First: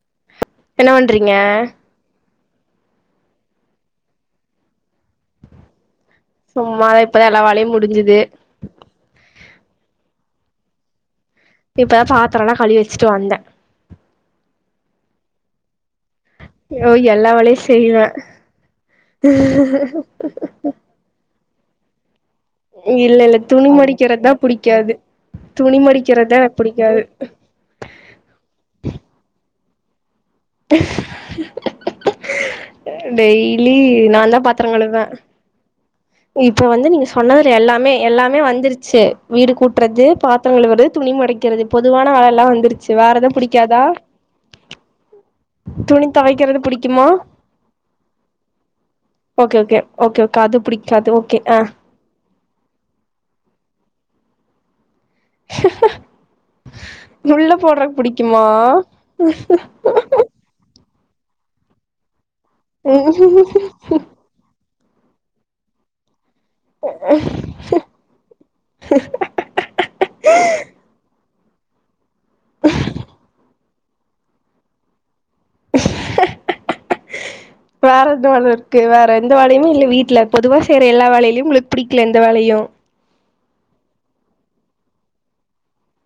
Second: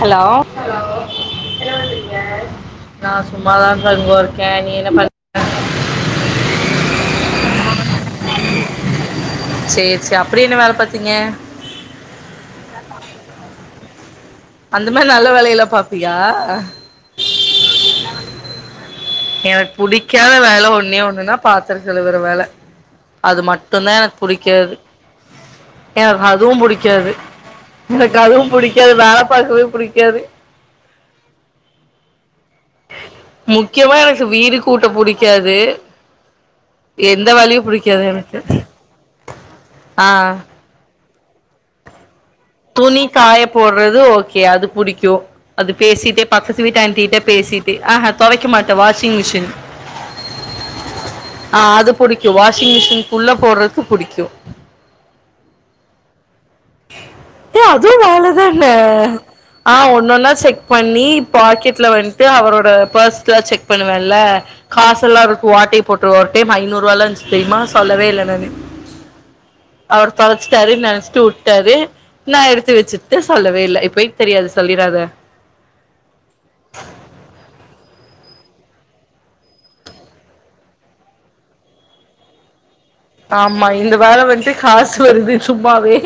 hello hello என்ன பண்றீங்க என்னப்பன்றீங்க நா சும்மாதாதங்கொ இர்க்கே நீ என்ன ப சும்மா இப்பதா எல்லா வேலயு முடிஞ்சுது சேர் சே அப்புடி என்ன வேல பாத்தீங்க ப்ப பாத்திரல்லா கழுவிவெச்சுட்டு வந்த அந்த மார் நல்ல வேலயெல்லா பாப்பியா யோ எல்லாவேலயு செய்வே எனக் புடிக்காத வேல ஒன்னே ஒன்னுன்னா பாத்துர கழுவுற வேல இல்ல இல்ல அது துணி மட்டுந்தா எனக் மடிக்கிறதுதா புடிக்காது துணி ஏர் மடிக்கிறதுதா எனக்கு அதுவும் புடிக்காது எனக் அதுவு புடிக்காது வேல பாக்றதே புடிக்காது டெய்லி முக்கியமா எனக்கு நான்தா வீடு கூட்டபுடிக்காது இப்ப வந்து நீங்க சொன்னதுல எல்லாமே எல்லாமே எனக்கு வந்துருச்சு வீடு கூட்றது ஆ பாத்திரங்கழுவுறது துணி மடிக்றது பொதுவான வேலல்லா வந் துணி காயபோட்றது ஓக்கே அது புடிக்கூ அது துணி பேசிட்டே தொவைக்கிறது பக்கத்துவீட்டு புடிக்குமா ஆன்டிகிட்ட பேசிட்டே அஹ தொவைக்க மாட்ட washing machine okay okay okay okay அது புடிக்காது ஓகே ஆ அ அது புடிக்கு வாஷிங் மிஷின்க்குள்ள போட்றதுக்கு புடிக்கு உள்ள ஏ அதுவு போடுறக்கு புடிக்குமா வேலதான ஆ ஒன்னொன்னா செக் பண்ணி பாக்கெட்ல வந்ட்டு அவரோட பர்ஸ்லா செக் பண்ணுவேன்ல காசல்லா இருக்கு ஆட்டய போட்ருவோன்டே ஐநூறு ரூவாலா இருந்ச்சு தெரியுமா சொல்லவே இல்ல நானு அவரு தொலைச்சுட்டாருன்னு நெனச்சுட்டு வுட் டாரு நா எடுத்து வச்சுகிட்டு சொல்லவே இல்ல இப்பைக் தெரியாது சொல்லிராத வேற எது வேல இருக்கு வேற எந்த வேலயுமே இல்ல வீட்ல பொதுவா செய்யற எல்லா வேலைலயு உங்களுக்கு புடிக்கல எந்த வேலையு ஆமா இந்த வேல வந்ட்டு காசு வருது சும்மாவே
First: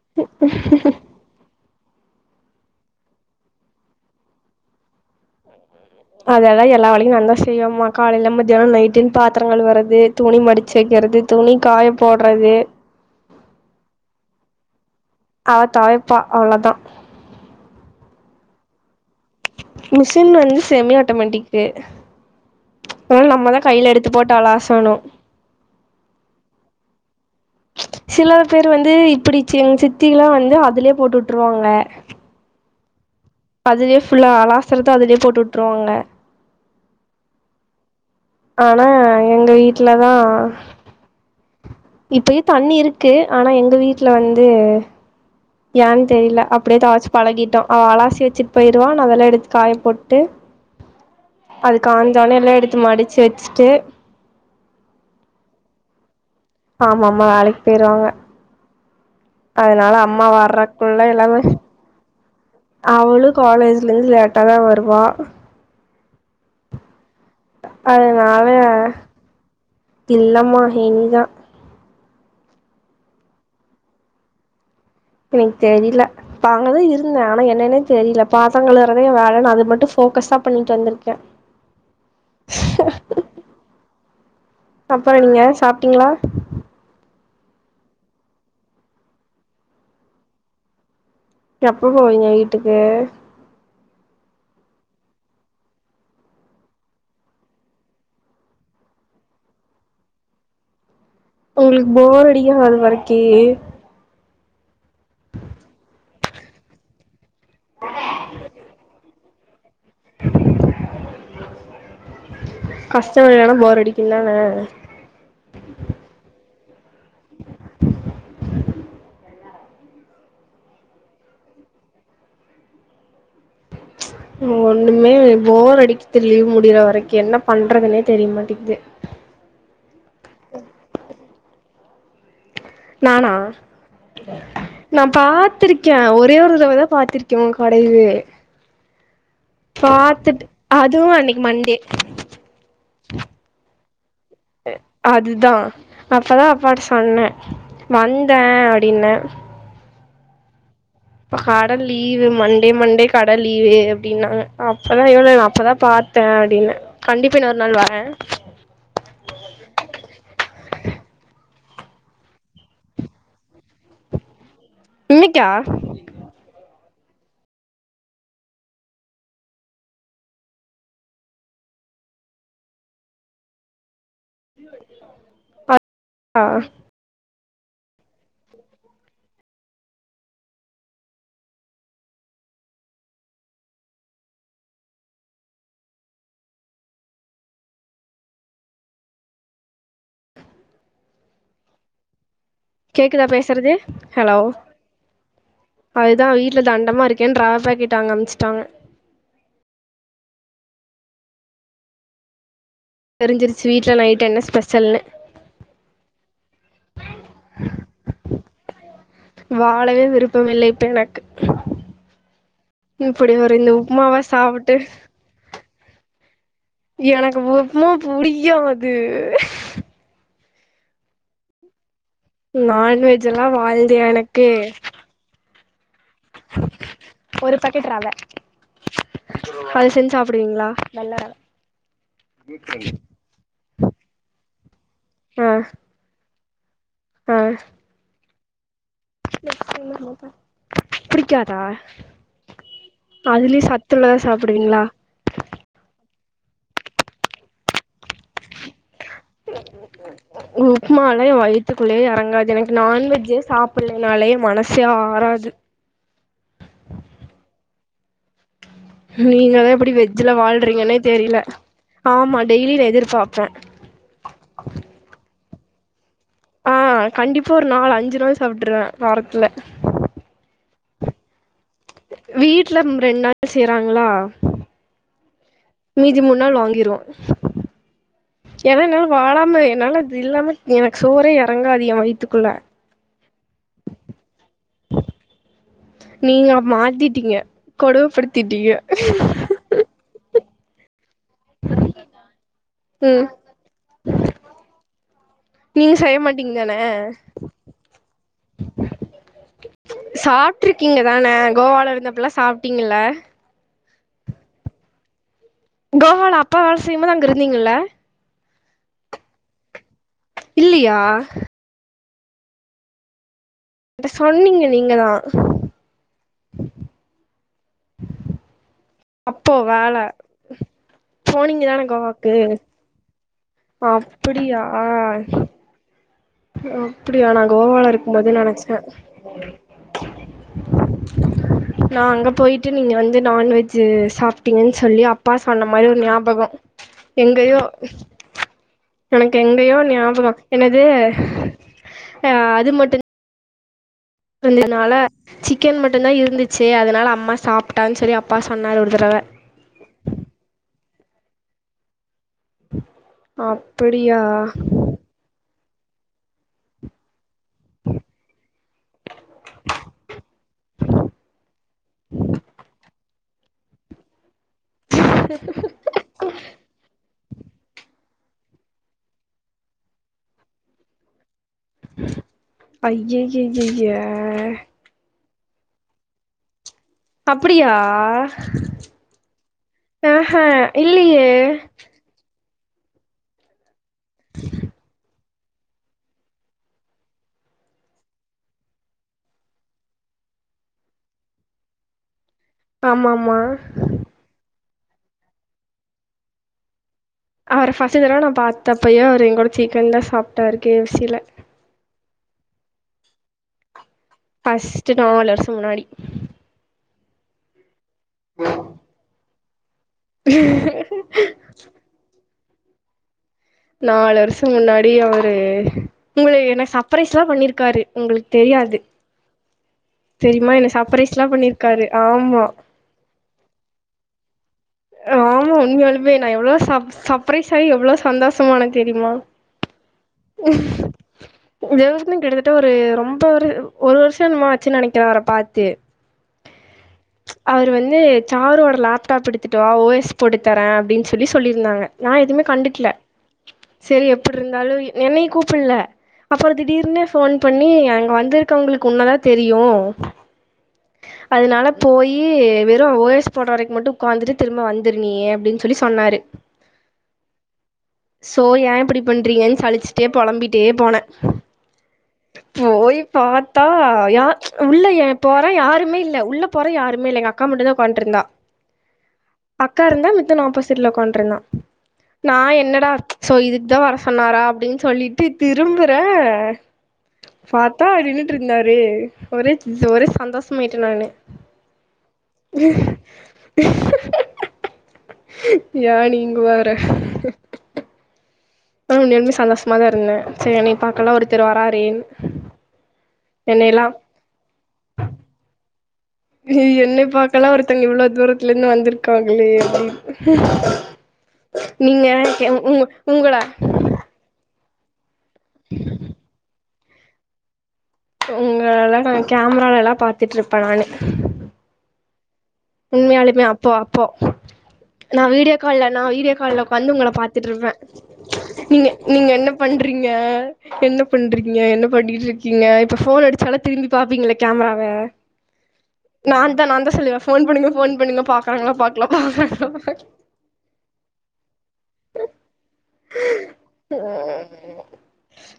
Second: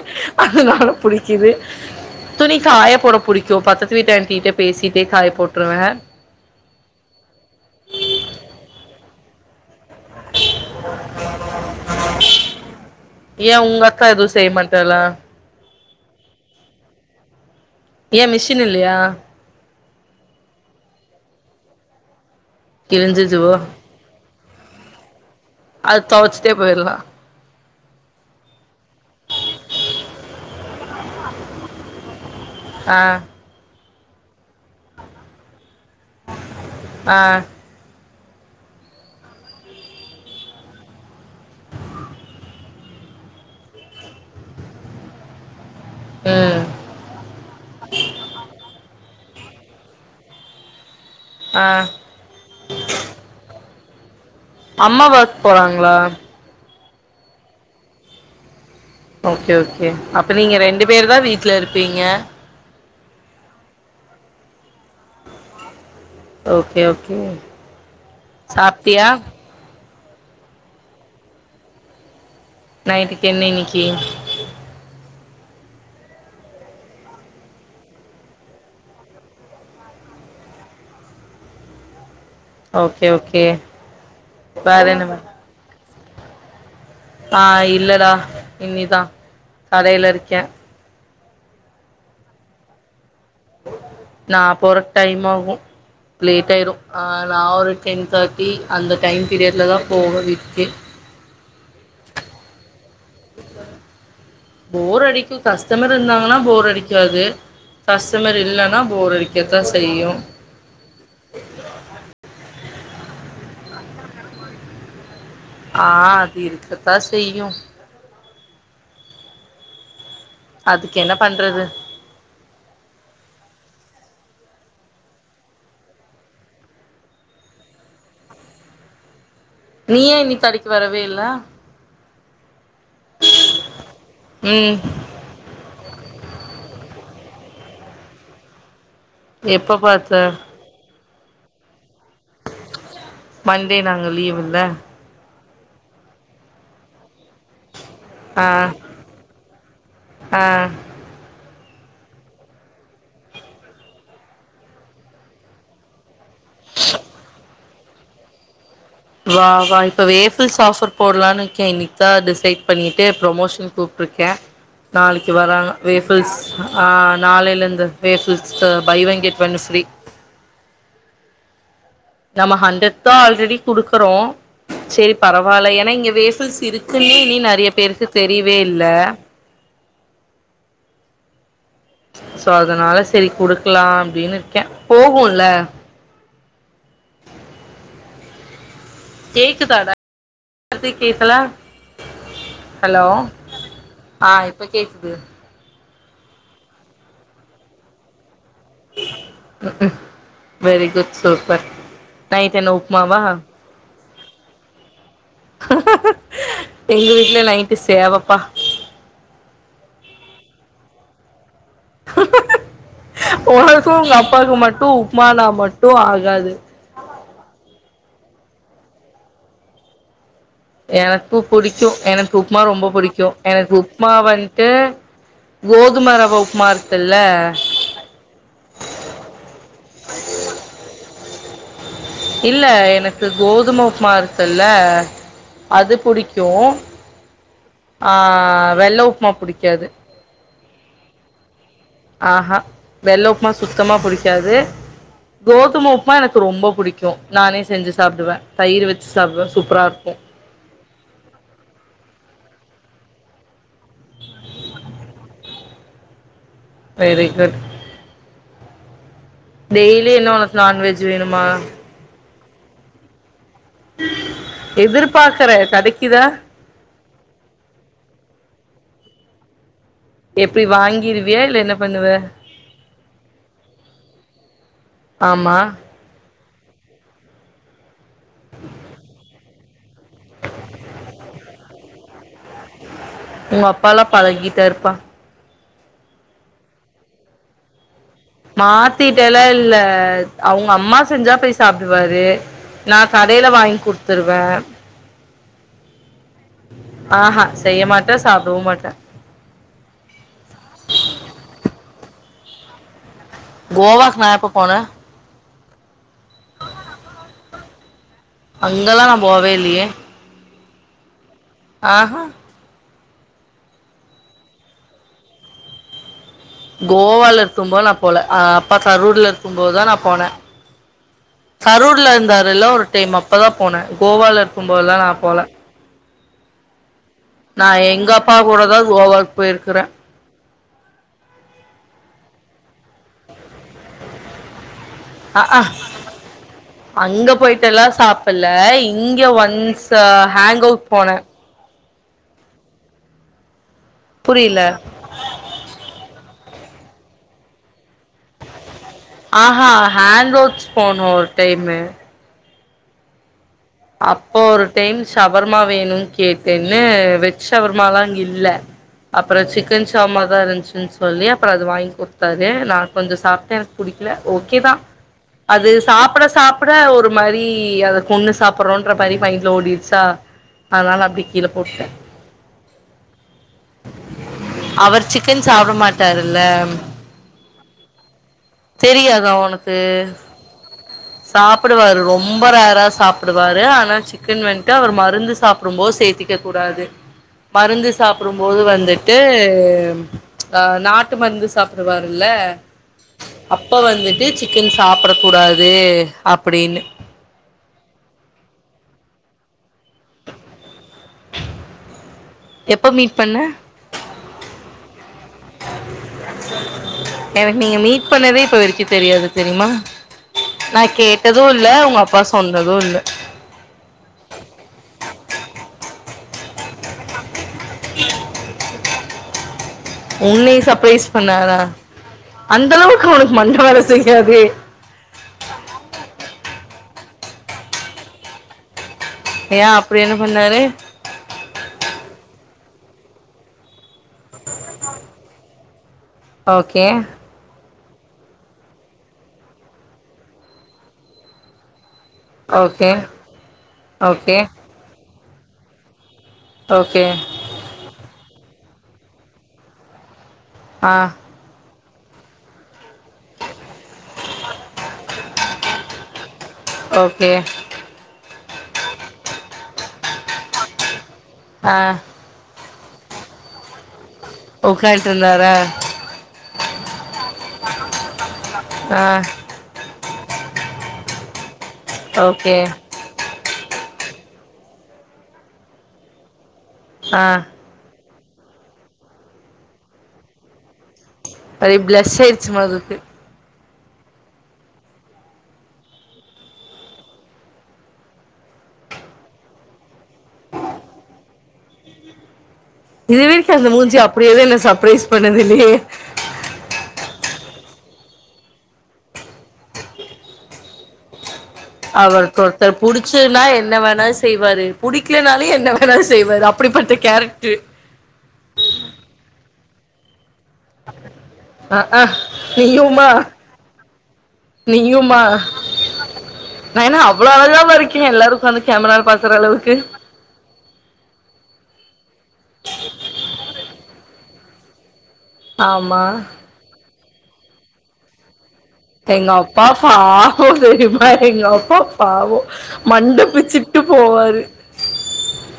அதுனால புடிக் கிது துணி காய போட புடிக்கு பத்தத்து வீட்டு ஆன்டிகிட்ட பேசிகிட்டே காய போட்ருவே அதலா எல்லா வேலையு நா தா செய்வேம்மா காலேல மதியானோ நைட்டுன் பாத்தரோ கழுவுர து துணி மடுச்சு வக்கிறது துணி காய போட்றது ஏ ஒங்க அக்கா எது செய்ய மாட்டாளா அவ தொவைப்பா அவ்ளோதா ஏ மிஷின் இல்லயா மிஷின் வந்து செமி ஆட்டோமேட்டிக்கு அதுனால கிழிஞ்சிச்சுவோ நம்மதா கைல எடுத் து போட்டு அலாசணு அதுக் தொவச்சுட்டே போயிறலா சில பேர் வந்து இப்டி சிங் சித்தில்லா வந்து அதுலயே போட்டு விட்ருவாங்க ஆ அதுலயே ஃபுல்லா அலாசரது அதுலயே போட்டு விட்ருவாங்க ஆ ஆனா எங்க வீட்ல தா இப்பயு தண்ணி இருக்கு ஆனா எங்க வீட்ல வந்து ஏன் தெரில ம் அப்டியே தொவச்சு பழகிட்டோ அவ அலாசி வச்சுட்டு போயிருவா நா அதல்லா எடுத்து காய போட்டு ஆ அது காஞ்சோனே எல்லா எடுத்து மடுச்சு வச்சுட்டு அம்மா வொர்க் போறாங்களா ஆமாமா வேலைக் போயிருவாங்க ஓகே ஓகே அதனால அம்மா அப்ப நீங்க ரெண்டு வர்றக்குள்ள பேர் தா எல்லாமே வீட்ல இருப்பீங்க அவளு காலேஜ்ல இருந்து லேட்டா தா வருவா ஓகே ஓகே அதுனால சாப்ட்டியா இல்லம்மா இனிதா நைட்டுக்கு என்ன இன்னக்கி எனக் தெரில இப்ப அங்கதா இருந்தே ஆனா என்னன்னே தெரில பாசங்களறதே எ வேலன்னு அது மட்டு ஃபோக்கஸ்ஸா பண்ணிட்டு வந்துருக்கே ஓகே ஓகே வேற அப்பற என்ன நீங்க சாப்டிங்களா ஆ இல்லடா இனிதா கடேல இருக்கே எப்ப போவீங்க வீட்டுக்கு நா போறக் டைம் ஆகு லேட்டாயிரு ஆ நா ஒரு டென் தார்ட்டி அந்த டைம் பீரியட்ல தா போவே வீட்டுக்கே உங்களுக்கு போர் அடிக்கி அது வரைக்கீ போர் அடிக்கு கஸ்டமர் இருந்தாங்கன்னா போர் அடிக்காது கஷ்டமர் இல்லனா போரடிக்கத்தா செய்யு கஷ்டமர் இல்லனா போர் அடிக்குந் தானே ஆ அது இருக்கதா செய்யு அதுக்கென்ன பண்றது ஒன்னுமே இல்ல போர் அடிக்து லீவு முடியற வரைக்கு என்ன பண்றதுன்னே தெரியமாட்டிக்து நீ ஏ இன்னிக் கடைக்கு வரவே இல்ல நானா ம் நா பாத்திருக்கே ஒரே ஒரு தடவ தா பாத்திருக்கே உ கடையவே எப்ப பாத்த பாத்துட் அதுவு அன்னைக்கு மண்டே மண்டே நாங்க லீவுல்ல அதுதா அப்பதா அப்பாட்ட சொன்னே வந்த ஆ அப்டின்னே ஆ கட லீவு மண்டே மண்டே கட லீவு அப்டின்னாங்க அப்பதா [unintelligible] அப்பதா பாத் தே அப்டின்னே கண்டிப்பா இன்னொரு நாள் வர வா வா இப்போ வேபஸ் ஆஃபர்போடலானு இருக்கே இன்னைக் தா டிசைட் பண்ணிட்டு ப்ரொமோஷன் கூப்ட்ருக்கே நாளைக்கி இன்னைக்கா வர்ராங்க வேப் பஸ் ஆ நாளைலருந்து வேபஸ்ட்ட buy one get one free நம்ம ஹண்டரட் தா ஆல்ரெடி குடுக்குறோ செரி பரவால்ல ஏனா இங்க ஆ வேஃப்பில்ஸ் இருக் கு இனி நீ நெறைய பேர்த்துக் தெரியவே இல்ல சோ அதனால செரி குடுக்கலாம் அப்டினு இருக்கே போகுல்ல கேக்குதடா அப்றே கேக்கல ஹலோ கேக்குதா பேசுறது ஆ இப்ப கேக்குது இப்ப அதுதா வீட்ல தண்டமா இருக்கே ராப்பே கேட்டாங்க அம்ச்சுட்டாங்க வெரி குட் சூப்பர் நைட் என்ன உப்புமா வா ஸ்வீட்ல நைட் என்ன ஸ்பெஷல்ன்னு எங்க வீட்ல நைட்டு சேவப்பா வாழவே விருப்பம் இல்லை இப்ப எனக்கு இப்டி ஒரு இந்த உப்புமாவா சாப்ட்டு உப்புமானா மட்டு ஆகாது எனக்கு உப்புமா புடிக்கா மாட்டிது எனக்கு புடிக்கு எனக்கு உப்புமா ரொம்ப புடிக்கு நான்வெஜ் எல்லா எனக்கு வாழ்ந்தே உப்புமா எனக்கு வந்ட்டு கோதும ரவ உப்புமா இருக்குல்ல [unintelligible] ரவ அது செஞ் சாப்புடுவீங்ளா வெள்ள ரவ இல்ல எனக்கு கோதும உப்புமா இருக்குல்ல அது புடிக்கு அ ஆ வெள்ள உ புடிக்காதா ஆ ஆ வெள்ள உப்மா அதுலயு சுத்தமா சத்துள்ளதா புடிக்காது சாப்டுவீங்களா கோதும உப்புமா எனக்கு ரொம்ப புடிக்கு நானே செஞ்சு சாப்டுவே தயிர் வெச்சு சாப்டுவே சூப்பரா இருக்கு உப்மால்லா எ வயித்துக்குள்ளே எறங்காது எனக்கு நான்வெஜ்ஜே சாப் பில்லைனாலே மனசே ஆறாது வெரி குட் நீங்களா எப்டி டெய்லி என்ன வெஜ்ல உனக்கு வாழ்றீங்கன்னே நான்வெஜ் தெரில வேணுமா ஆமா டெய்லி இத எதிர்பாப்பே எதிர்பாக்கறே கடைக்குதா அ கண்டிப்பா ஒரு நால் அஞ்சு தடவ சாப்ட்டுருவ வாரத்துல எப்டி வாங்கிருவியா இல்ல என்னப் வீட்லம் ரெண் நாள் செய்றாங்களா ஆமா மீதி மூண் நாள் வாங்கிருவோ ஏன்னா என்னால வாழாம என்னால அது இல்லாம எனக்கு சோறே எறங்காது எ வைத்துக்குள்ள உங்க அப்பால்லா பழகிட்டே இருப்பா நீங்க மாத்திட்டீங்க கொடுமப்படுத் மாத்திட்டேலா இல்ல அவுங்க அம்மா செஞ்சா போய் சாப்டுவாரு நா ம் கடையில வாங்கி குடுத்துருவ நீங்க செய்ய மாட்டீங்க தான ஆஹா செய்ய மாட்ட சாப்டவு மாட்ட சாப்ட்டுருக்கீங்க தான கோவால இருந்தப்பல்லா சாப்ட்டீங்கல்ல கோவாக்கு நா எப்பொ போனே கோவால அப்பா வேல செய்யும் போது அங்க இருந்தீங்கல்ல அங்கல்லா நா போவே இல்லியே இல்லியா ஆஹா கிட்ட சொன்னீங்க நீங்க தா கோவால இருக்கும்போது நா போல ஆ ப்பா கரூர்ல அப்போ இருக்கும் போது தா நா வேல போன போனீங்க தான கரூர்ல கோவாக்கு இருந்தாருல ஒரு டைம் அப்பதா போனே கோவால அப்டியா இருக்கும் போதல்லா நா போல ஓ அப்டியா நா கோவால எங்க இருக்கும் போது அப்பா நெனச்ச கூடதா கோவாக்கு போயிருக்குறே நா அங்க போயிட்டு நீங்க வந்து நான்வெ ஜ்ஜு சாப்டிங்கன் சொல்லி அப்பா அ ஆ சொன்ன மாரி ஒரு ஞாபகோ அங்க எங்கயோ போயிட்டெல்லா சாப்பல்ல இங்க எனக்கு எங்கயோ ஒன்ஸ் ஞாபகோ ஹேங் என்னது அவுட் போனே அ அது மட்டு புரில இருந்ததுனால சிக்கன் மட்டுந்தா இருந்துச்சு அதனால அம்மா சாப்ட்டான் சொல்லி அப்பா சொன்னாரு ஒரு தறவ ஆஹா ஹேங்கவுட்ஸ் போனோ ஒரு டைம்மு அப் அப்போ ஒரு டைம் ஷவர்மா வேணுன் கேட்டேன்னு வெஜ் ஷவர்மாலா அங்க இல்ல அப்றோ சிக்கன் ஷவர்மா தா இருந்ச்சுன்னு சொல்லி அப்பறோ அது வாங்கி குத்தாரு நா கொஞ்ச சாப்ட்டே எனக்கு புடிக்குல ஓகே தா சரி அது சாப்ட சாப்ட ஒரு மாரி அத கொண்ணு சாப் புறோன்ற மாரி மைண்ட்ல ஓடிட்ச்சா அதனால அப்டி கீழ போட்டே அய்யையையைய அவர் சிக்கன் சாப்ட மாட்டாருல்ல அப்டியா தெரியாதா உனக்கு இல்லையே சாப்டுவாரு ரொ ம்ப ரேரா சாப்டுவாரு ஆனா சிக்கன் வந்ட்டு அவர் மருந்து சாப்டும்போ சேத்திக்க கூடாது மருந்து சாப்டும்போது வந்துட்டு அ நாட்டு மருந்து சாப்டுவாருல்ல ஆமா ஆமா அப்ப வந்துட்டு சிக்கன் சாப்டக்கூடாது அப்டின்னு அவர ஃபர்ஸ்ட்டு தடவ நா பாத்தப்பயோ அவரு எங்கூட சிக்கன் தா சாப்பட்டாரு கே எஃப் சி ல எப்ப மீட் பண்ண ஃபஸ்ட்டு நாலுவர்சோ முன்னாடி எனக்கு நீங்க மீட் பன்னதே இப்ப வரைக்கு தெரியாது தெரிமா ம் நா கேட்டது இல்ல ஒங்க அப்பா சொன்னது இல்வ நாலு வருஷ முன்னாடி அவரு உங்ள என்ன சப்ரைஸ்லா பண்ணிருக் ருக்காரு உங்ளுக் தெரியாது தெரியுமா ஒன்னைய என்ன சர்ப்ரைஸ் சர்ப்ரைஸ்லா பண்ணாரா பண்ணிருக்காரு ஆமா அந்த அளவுக் உனக் மண்ட வேல செய்யாதே ஆமா உண்முயாலுமே நா எவ்ளோ சப் சப்ரைஸ் ஆயி எவ்ளோ சந்தோசமான தெரிமா ஏ அப்டி என்ன பண்ணாரு [unintelligible] கிட்டத்தட்ட ஒரு ரொம்ப ஒரு ஒரு வருஷோ என்னமோ ஆச்சு நெனக்கிற அவர பாத்து ஓகே அவரு வந்து சாருவோட லேப்டாப் எடுத்துட்டு வா ஓ எஸ் போட்டு தர அப்டின் சொல்லி சொல்லிருந்தாங்க நா எதுமே ஓகே கண்டுகுல சரி ஓகே எப்ட்ருந்தாலு என்னையு கூபுட்ல அப்பறோ ஓகே திடீர்னுே ஃபோன் பண்ணி அங்க வந்திருக்கவங்களுக்கு உன்னதா தெரியு ஆ அதுனால போயி வெறும் ஓயஸ் போட்ற வரைக்கு மட்டு வந்துட்டு திரும்ப வந்துரு நீயி அப்டின் சொல்லி சொன்னாரு ஓகே சோ ஏ இப்டி பண்றீங்கன் சளிச்ட்டே பொளம்பிட்டே போன ஆ போயி பாத்தா யா உள்ள ஏ போறே உக்காண்ட்ருந்தாரா யருமே இல்ல உள்ள போறே யாருமே இல்ல எங்க அக்கா மட்டு தா ஒக்காண்ட்ருந்தா ஆ அக்கா இருந்தா மித்தன் ஆப்போசிட்ல ஒக்காண்ட்ருந்தா நா ஓகே என்னடா சோ இதுக்கு தா வர சொன்னாரா அப்டின் சொல்லிட்டு திரும்புற ஆ பாத்தா நின்னுட்டுருந்தாரு ஒரே ஒரே சந்தோஷமாயிட்ட நானு அது பிளஸ் ஆயிச்சுமாருக்கு ஏன் யா நீங்க வேற ஆனா உண்மையாலுமே சந்தோஷமாதா இருந்த சரி என்னய பாக்கலா ஒருத்தர்ரு வராறேன் இது வரைக்கு அந்த மூஞ்சி அப்டியேது என்ன சர்ப்ரைஸ் பண்ணதில்லயே ஏ என்னய பாக்கலா ஒருத்தவங்க இவ்ளோ தூரத்துலேந்து வந்துர்க்காங்ளே அப்டின் [inaudible] அவருக்கு ஒருத்தர் புடிச்சுதுனா என்ன வேணா செ செய்வாரு புடிக்கலனாலு என்ன வேணாலு செய்வாரு அப்டி பட்ட கேரக்ட்டு உங்கள நா கேமராலலா பாத்துட்ருப்ப நானு அ ஆ நீயுமா உண்மையாலுமே அப்போ அப்போ நீயுமா நா வீடியோ கால்ல நா வீடியோ கால்ல நா ஒக்காந்து என்ன ஒங்ல அவ்ளோ பாத்துட்ருப்ப அழகாவா இருக்கே எல்லாரு உக்காந்து நீங்க கேமரால நீங்க பாக்குற என்ன அளவுக்கு பண்றீ ங்க என்ன பண்றீகீங்க என்ன பண்ணிட்ருக்கீங்க இப்ப ஃபோன் அடிச்சாலு திரும்பி பாப்பீங்ளே கேம்ராவ ஆமா நாந்தா நாந்தா சொல்லுவ ஃபோன் பன்னுங்க ஃபோன் பன்னுங்க பாக்றங்ளா பாக் எங்க அப்பா பாவோ தெரிமா எங்க அப்பா பாவோ மண்ட பிச்சு [unintelligible]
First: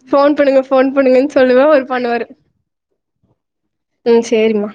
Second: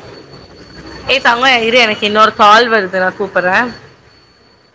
ஃபோன் பண்ணுங்க ஃபோன் ஏ பண்ணுங்கன்னு தங்கோ சொல்லுவே இரு அவரு எனக்கு பண்ணுவாரு இன்னொரு கால் வருது நா கூப்பட்றே ம் சேரிமா